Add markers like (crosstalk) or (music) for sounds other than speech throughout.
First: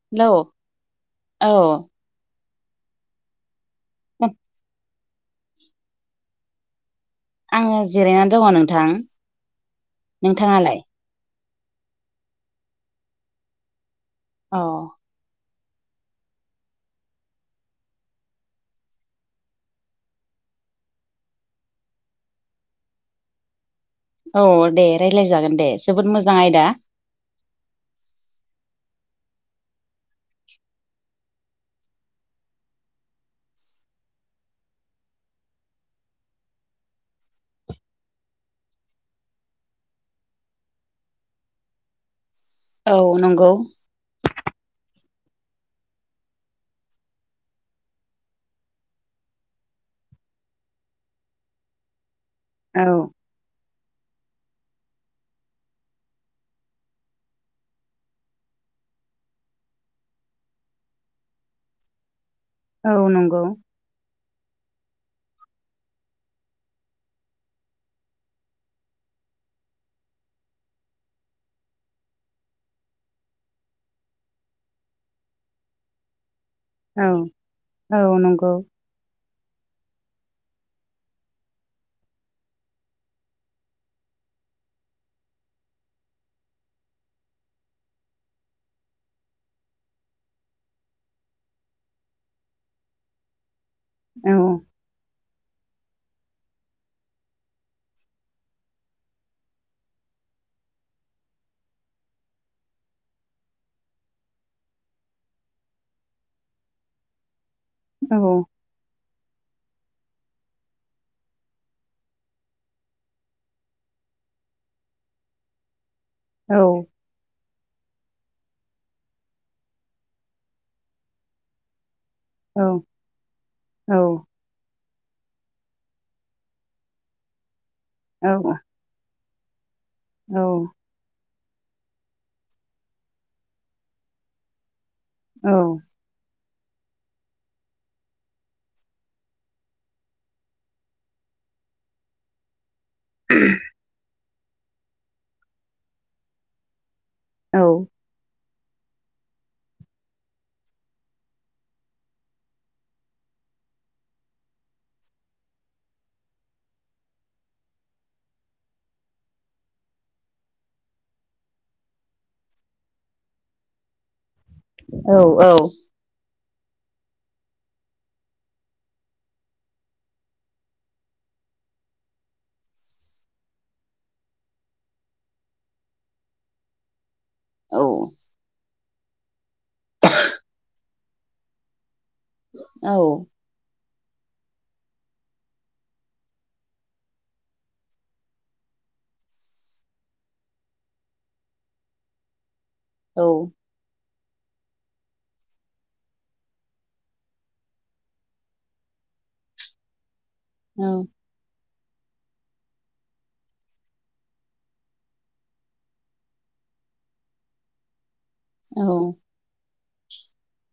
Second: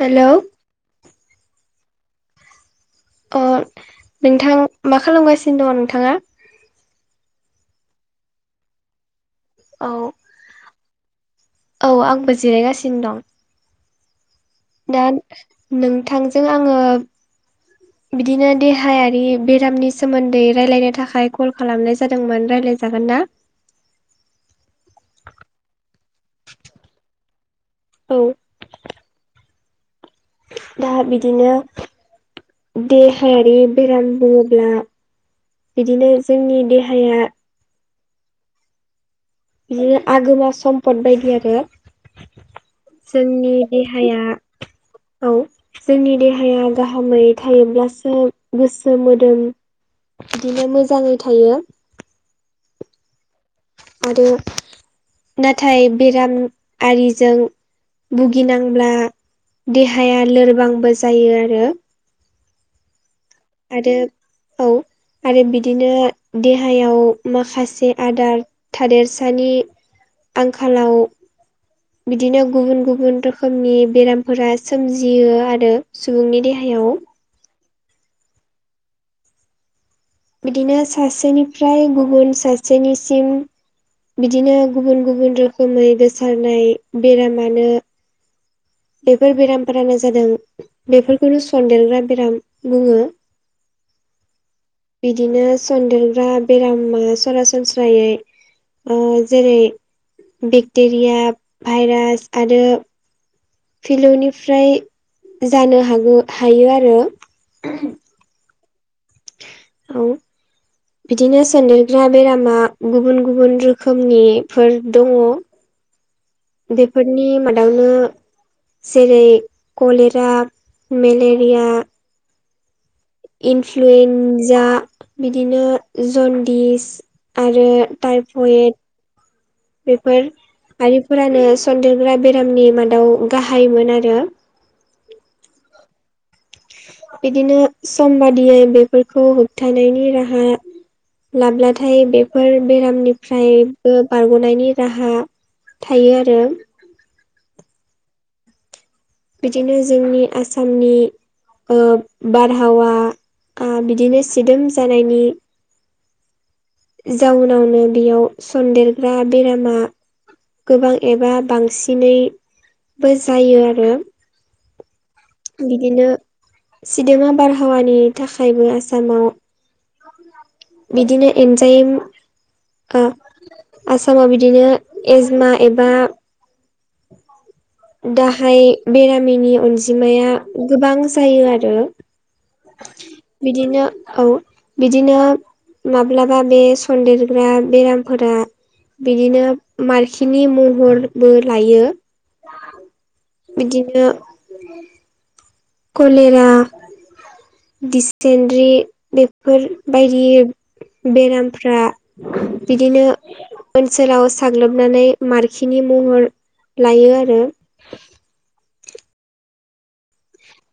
Hello अ नोंथां मा खालामगासिनो दङ नोंथाङा? आङो जिरायनानै दङ नोंथां। औ नोंथाङालाय औ आंबो जिरायगासिनो दं। अ दा नोंथांजों आङो बिदिनो देहायारि बेरामनि सोमोन्दै रायलायनो थाखाय कल खालामनाय जादोंमोन रायलाय जागोनना? (inaudible) औ दे रायलाय जागोन दे जोबोद मोजां आयदा। औ दा बिदिनो देहायारि बेराम बुङोब्ला बिदिनो जोंनि देहाया बिदिनो आगोमा सम्फद बायदि आरो औ नंगौ जोंनि दे हाया औ जोंनि देहाया गाहामै थायोब्लासो गोसो मोदोम बिदिनो मोजाङै थायो। औ आरो नाथाय बेरामिजों भुगिनांब्ला देहाया लोरबांबो जायो आरो। औ नंगौ। आरो औ आरो बिदिनो देहायाव माखासे आदार थादेरसानि आंखालाव बिदिनो गुबुन गुबुन रोखोमनि बेरामफोरा सोमजियो आरो सुबुंनि देहायाव। औ औ नंगौ बिदिनो सासेनिफ्राय गुबुन सासेनिसिम बिदिनो गुबुन गुबुन रोखोमै गोसारनाय बेरामानो बेफोर बेरामफोरानो जादों बेफोरखौनो सन्देरग्रा बेराम बुङो। औ बिदिनो सन्देरग्रा बेरामा सरासनस्रायै ओ जेरै बेक्टेरिया भाइरास आरो फिलौनिफ्राय जानो हागौ हायो आरो। औ औ बिदिनो सोनदेरग्रा बेरामा गुबुन गुबुन रोखोमनिफोर दङ। औ बेफोरनि मादावनो जेरै कलेरा मेलेरिया औ औ इनफ्लुइनजा बिदिनो जन्दिस आरो औ टाइफएट बेफोर आरिफोरानो सन्देरग्रा बेरामनि मादाव गाहायोमोन आरो। औ बिदिनो सम बादियै बेफोरखौ होबथानायनि राहा लाब्लाथाय बेफोर बेरामनि फ्रायबो बारग'नायनि राहा थायो आरो। औ बिदिनो जोंनि आसामनि बारहावा बिदिनो आ सिदोम जानायनि जाउनावनो बेयाव सन्देरग्रा बेरामा गोबां एबा बांसिनैबो जायो आरो। औ बिदिनो सिदोमा आबारहावानि थाखायबो आसामाव बिदिनो एन्जाइम ओ आसामाव बिदिनो एजमा एबा औ गाहाय बेरामिनि अनजिमाया गोबां जायो आरो। औ बिदिनो औ बिदिनो माब्लाबा बे सन्देरग्रा बेरामफोरा बिदिनो मारखिनि महरबो लायो। औ बिदिनो कलेरा दिसतेनरि बेफोरबायदि औ बेरामफ्रा बिदिनो ओनसोलाव साग्लोबनानै मारखिनि महर लायो आरो औ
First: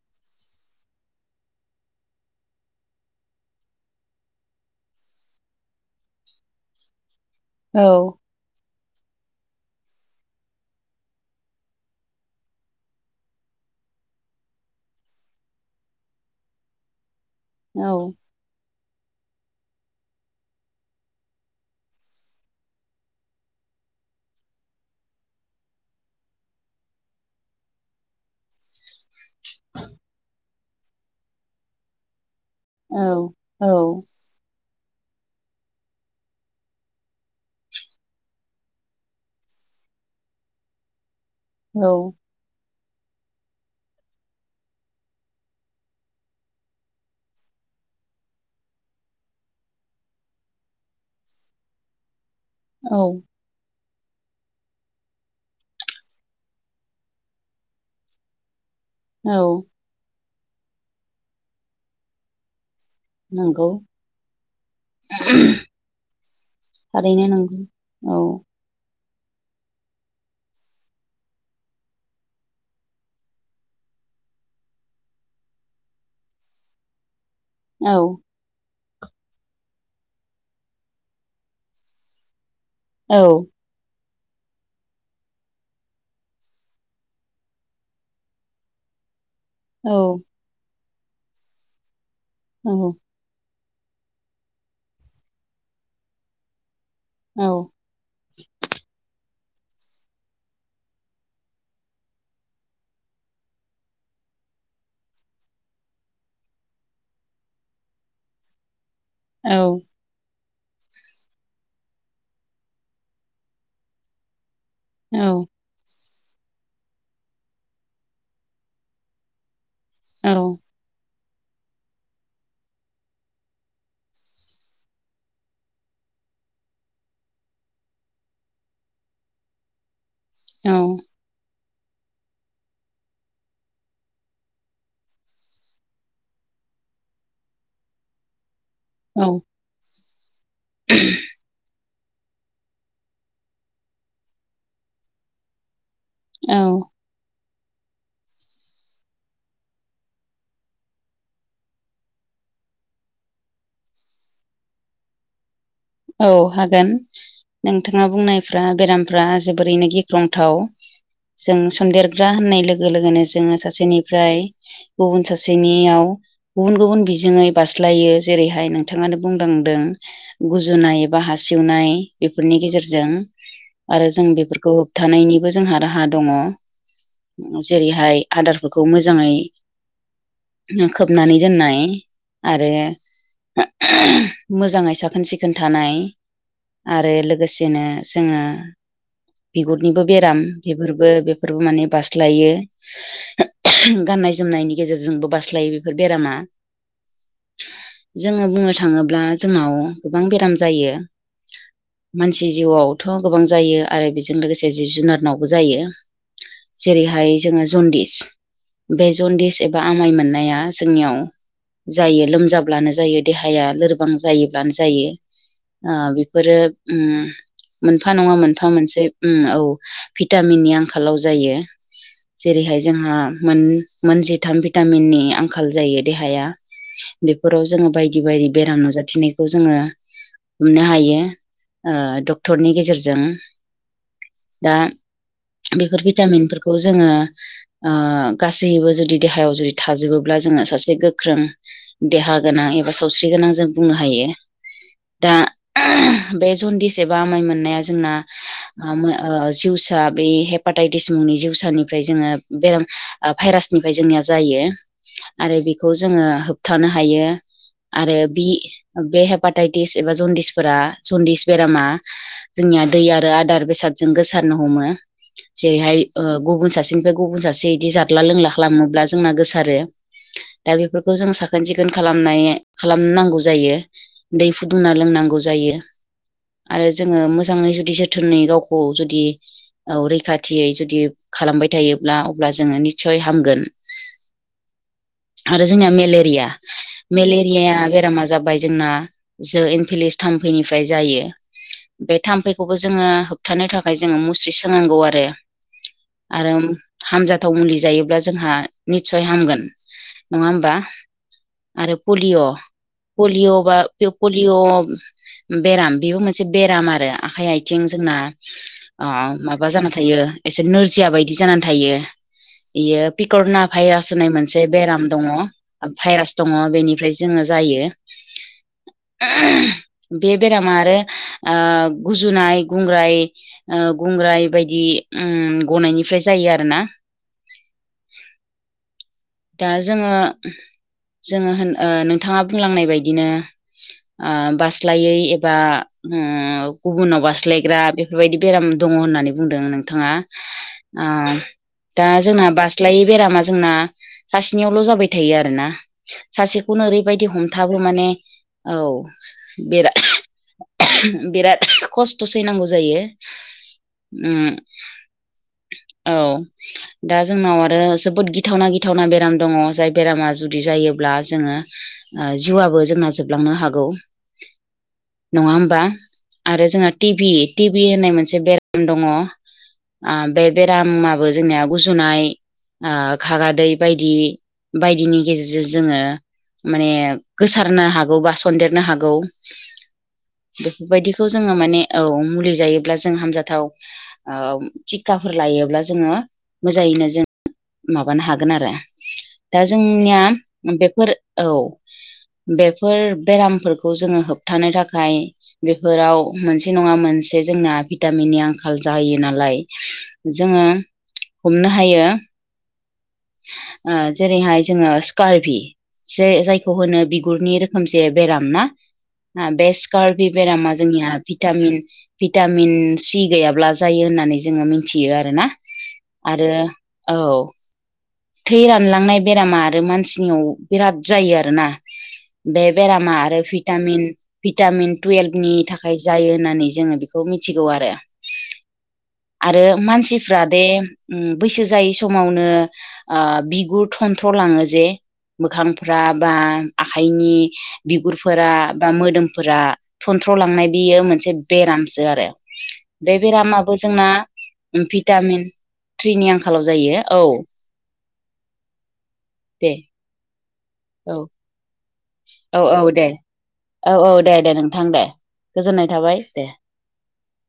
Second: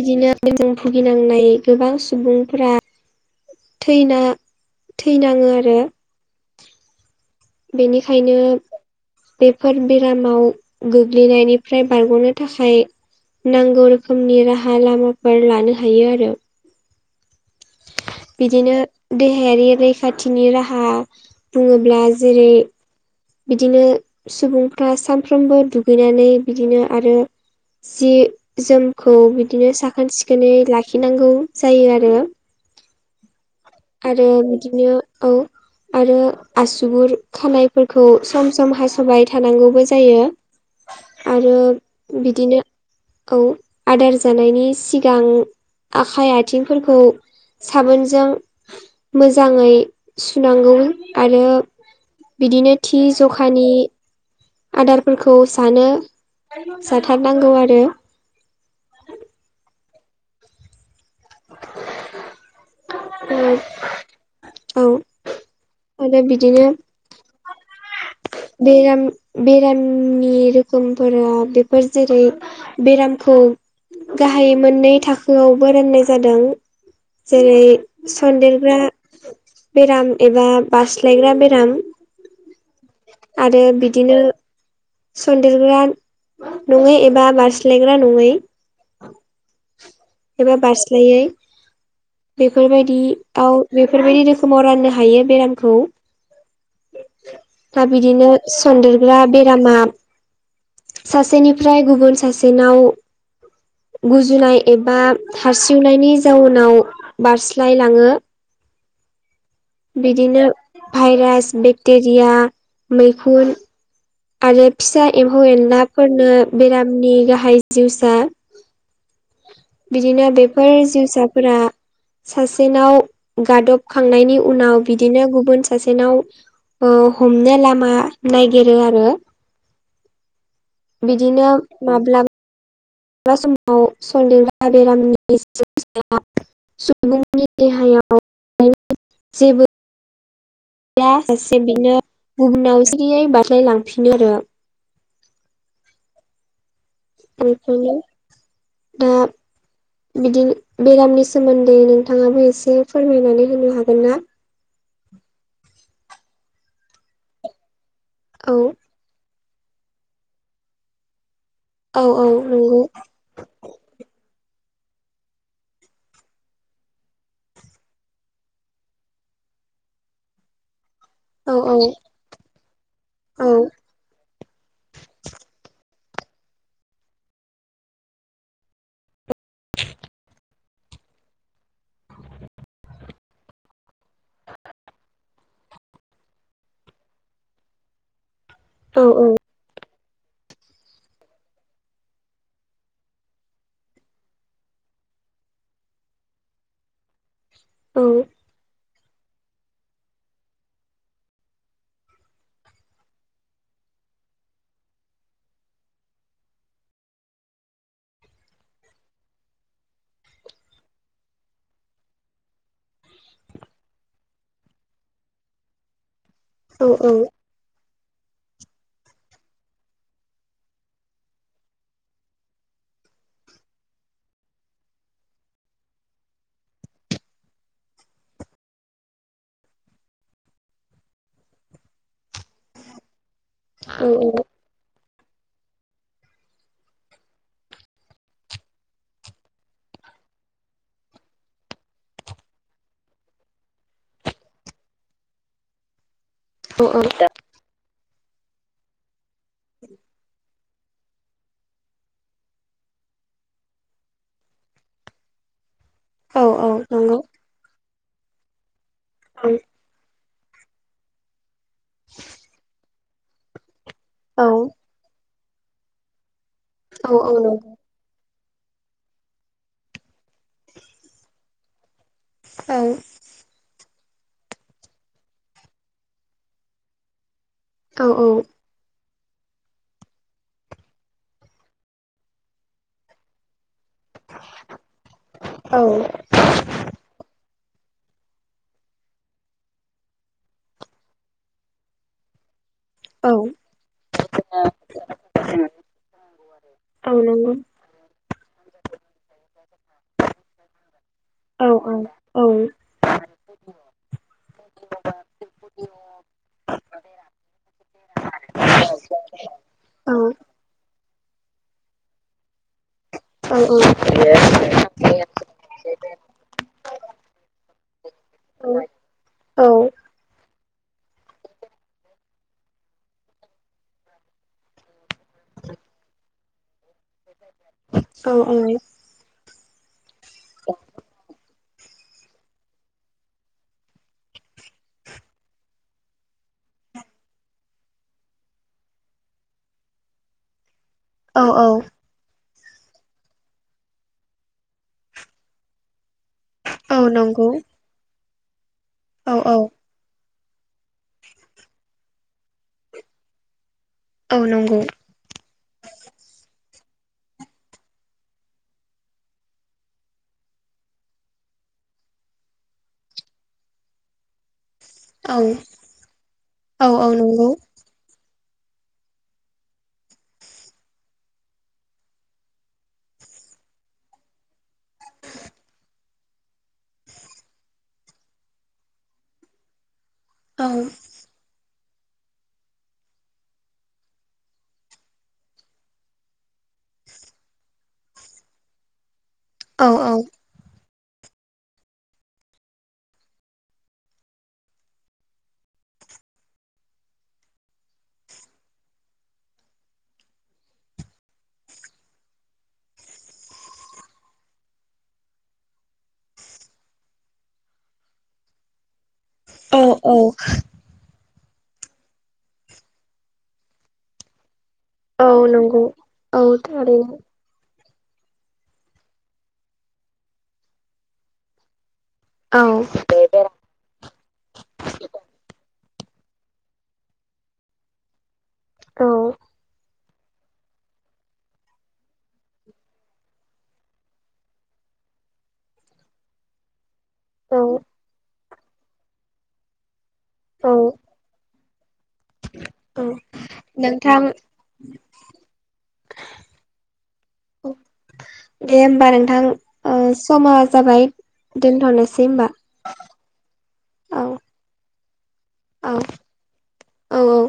बिदिनो दैजों भुगिनांनाय गोबां सुबुंफोरा (unintelligible) थैना थैनाङो आरो बेनिखायनो बेफोर बेरामाव गोग्लैनायनिफ्राय बारग'नो थाखाय नांगौ रोखोमनि राहा लामाफोर लानो हायो आरो औ बिदिनो देहायारि रैखाथिनि राहा बुङोब्ला जेरै बिदिनो सुबुंफ्रा सानफ्रोमबो दुगैनानै बिदिनो आरो जि जोमखौ बिदिनो साखोन सिखोनै लाखिनांगौ जायो आरो औ औ आरो बिदिनो औ आरो आसुगुर खानायफोरखौ सम सम हास'बाय थानांगौबो जायो आरो बिदिनो औ आदार जानायनि सिगां आखाइ आथिंफोरखौ साबोनजों मोजाङै सुनांगौ आरो बिदिनो थि जखानि आदारफोरखौ जानो जाथारनांगौ आरो औ नंगौ औ आरो बिदिनो थारैनो नांगौ औ बेराम बेरामनि रोखोमफोरा बेफोर जेरै बेरामखौ गाहाय मोननै थाखोआवबो राननाय जादों जेरै औ औ सन्देरग्रा बेराम एबा बास्लायग्रा बेराम औ आरो बिदिनो सन्देरग्रा नङै एबा बारस्लायग्रा नङै औ एबा बारस्लायै औ बेफोरबायदि आव बेफोरबायदि रोखोमाव राननो हायो बेरामखौ औ दा बिदिनो सन्देरग्रा बेरामा सासेनिफ्राय गुबुन सासेनाव गुजुनाय एबा हारसिवनायनि जाउनाव बारस्लायलाङो औ बिदिनो भाइरास बेक्टेरिया मैखुन आरो फिसा औ एम्फौ एनलाफोरनो बेरामनि गाहाय जिउसा औ बिदिनो बेफोर जिउसाफोरा सासेनाव गादबखांनायनि उनाव बिदिनो गुबुन सासेनाव हमनो लामा नागिर नो आरो बिदिनो माब्ला बा समाव सन्देग्रा बेरामनि जिउसाया सुबुंनि देहायाव औ (unintelligible) जेबो दा सासे बिदिनो गुबुननाव सिरियै बारस्लाय लांफिन आरो औ बेखिनि दा बिदि बेरामनि सोमोन्दै नोंथाङाबो एसे फोरमायनानै होनो हागोन ना औ हागोन नोंथाङा औ बुंनायफ्रा बेरामफ्रा जोबोरैनो गिख्रंथाव जों औ औ सनदेरग्रा होननाय नंगौ लोगो लोगोनो जोङो सासेनिफ्राय गुबुन सासेनियाव गुबुन गुबुन बिजोङै बास्लायो जेरैहाय नोंथाङानो बुंदांदों गुजुनाय बा हा औ सेवनाय बेफोरनि गेजेरजों औ आरो जों बेफोरखौ होबथानायनिबो जोंहा राहा दङ जेरैहाय आदारफोरखौ मोजाङै (unintelligible) खोबनानै दोननाय आरो मोजाङै साखि साखोन सिखोन थानाय आरो लोगोसेनो जोङो औ बिगुर निबो बेराम बेफोरबो बेफोरबो माने बास्लायो गाननाय जोमनायनि गेजेरजोंबो बास्लायो बेफोर बेरामा औ जोङो बुंनो थाङोब्ला जोंनाव गोबां बेराम जायो मानसि जिउआवथ' गोबां जायो आरो बेजों लोगोसे जिब जुनारनावबो जायो जेरैहाय जोङो जनदिस बे जनदिस एबा आमाइ मोननाया जोंनियाव जायो लोमजाब्लानो जायो देहाया लोरबां जायोब्लानो जायो ओ बेफोरो ओम मोनफा नङा मोनफा मोनसे औ भिटामिननि आंखालाव जायो जेरैहाय जोंहा मोन मोनजिथाम भिटामिननि आंखाल जायो देहाया बेफोराव जोङो बायदि बायदि बेराम नुजाथिनाय खौ जोङो हमनो हायो ओ डक्टरनि गेजेरजों औ औ दा बेफोर भिटामिनफोरखौ जोङो ऐ गासैबो जुदि देहायाव जुदि थाजोबोब्ला जोङो सासे गोख्रों देहा गोनां एबा सावस्रि गोनां जों बुंनो हायो दा बे औ जनदिस एबा आमाय मोननाया जोंना (inaudible) ओ जिउसा बे हेपाटाइटिस मुंनि जिउसानिफ्राय जोङो बेराम भाइरासनिफ्राय जोंनिया जायो आरो बेखौ जोङो औ नंगौ औ औ होबथानो नंगौ हायो आरो बि बे औ हेपाटाइटिस एबा जनदिसफोरा जनदिस बेरामा जोंनिया दै आरो आदार बेसादजों गोसारनो औ हमो जेरैहाय ओ गुबुन सासे औ बिनिफ्राय औ नंगौ औ गुबुन सासे बिदि जादला लोंला खालामोब्ला जोंना गोसारो दा बे खौ जों साखोन सिखोन खालामनाय खालाम नांगौ जायो दै फुदुंना लोंनांगौ जायो आरो जोङो मोजाङै जुदि जोथोनै गावखौ औ जुदि औ रैखाथियै जुदि खालामबाय थायोब्ला अब्ला जोङो निस्सय हामगोन आरो जोंनिया मेलेरिया मेलेरिय बेरामा जाबाय जोंना जो एनपिलिस थामफैनिफ्राय जायो बे थामफैखौबो जोङो औ होबथानो थाखाय जोङो मुस्रि सोनांगौ आरो आरो औ नंगौ हामजाथाव मुलि जायोब्ला जोंहा निस्सय हामगोन नङा होमबा औ औ औ पलिय' बा पलिय' बेराम बेबो मोनसे बेराम आरो आखाइ आथिं थिं जोंना ओ माबा जाना थायो एसे नोरजिया बायदि जानानै थायो बियो पिकरना भाइरास होननाय मोनसे बेराम दङ भाइरास दङ बेनिफ्राय जोङो जायो बे बे रामा आरो ओ गुजुनाय गुंग्राय ओ गुग्राय बायदि गनायनिफ्राय जायो आरोना औ औ दा जोङो जोङो होन नोंथाङा बुंलांनाय बायदिनो आ बास्लायै एबा गुबुनाव बास्लायग्रा बे फोरबायदि बेराम दङ होननानै बुंदों नोंथाङा ओ औ औ दा जोंना बास्लायै बेरामा जोंना सासेनियावल' जाबाय थायो आरोना सासे खौनो ओरैबायदि हमथाबो माने औ बेरा बिराद खस्थ' सैनांगौ जायो (unintelligible) औ दा जोंनाव आरो जोबोद गिथावना गिथावना बे बेराम दङ जाय बेरामा जुदि जायोब्ला जोङो ओ जिउआबो जोंना जोबलांनो हागौ नङा होमबा आरो जोंहा टि भि टि भि होननाय मोनसे बेराम दङ आ बे बेरामाबो जोंनिया गुजुनाय हागादै बायदि बायदिनि गेजेरजों जोङो माने गोसारनो हागौ बा सन्देरनो हागौ बेफोरबायदि खौ जोङो माने औ मुलि जायोब्ला जों हामजाथाव ओ टिकखाफोर लायोब्ला जोङो मोजाङैनो जों माबानो हा गोन आरो दा जोंनिया बेफोर औ बेफोर बेरामफोरखौ जोङो होबथानो थाखाय बेफोराव मोनसे नङा मोनसे जोंना भिटामिननि आंखाल जायो नालाय जोङो हमनो हायो ओ जेरैहाय जोङो स्कारभि जे जायखौ होनो बिगुरनि रोखोमसे बेराम ना बे स्कारभि बेरामा जोंनिया भिटामिन भिटामिन सि गैयाब्ला जायो होननानै जोङो मि नथियो आरोना नंगौ औ आरो थारैनो औ थै रानलांनाय बेरामा आरो मानसिनियाव बिराद जायो आरोना औ बे बेरामा आरो भिटामिन भिटामिन टुयेल्भनि थाखाय जायो होननानै जोङो बेखौ मिथिगौ आरो आरो मानसिफ्रा दे बैसो जायै समावनो बिगुर थन्थ्र' लाङो जे मोखांफ्रा बा आखाइनि औ औ बिगुरफोरा बा मोदोमफोरा थनथ्र'लांनाय औ बियो मोनसे बेरामसो आरो औ बे बेरामाबो जोंना नोंथां भिटामिन थ्रिनि आंखालाव जायो औ दे होमबा नोंथां दे ओ समा जाबाय दोनथ'नोसै होमबा औ-औ दे औ-औ औ दे-दे नोंथां दे गोजोननाय थाबाय दे औ औ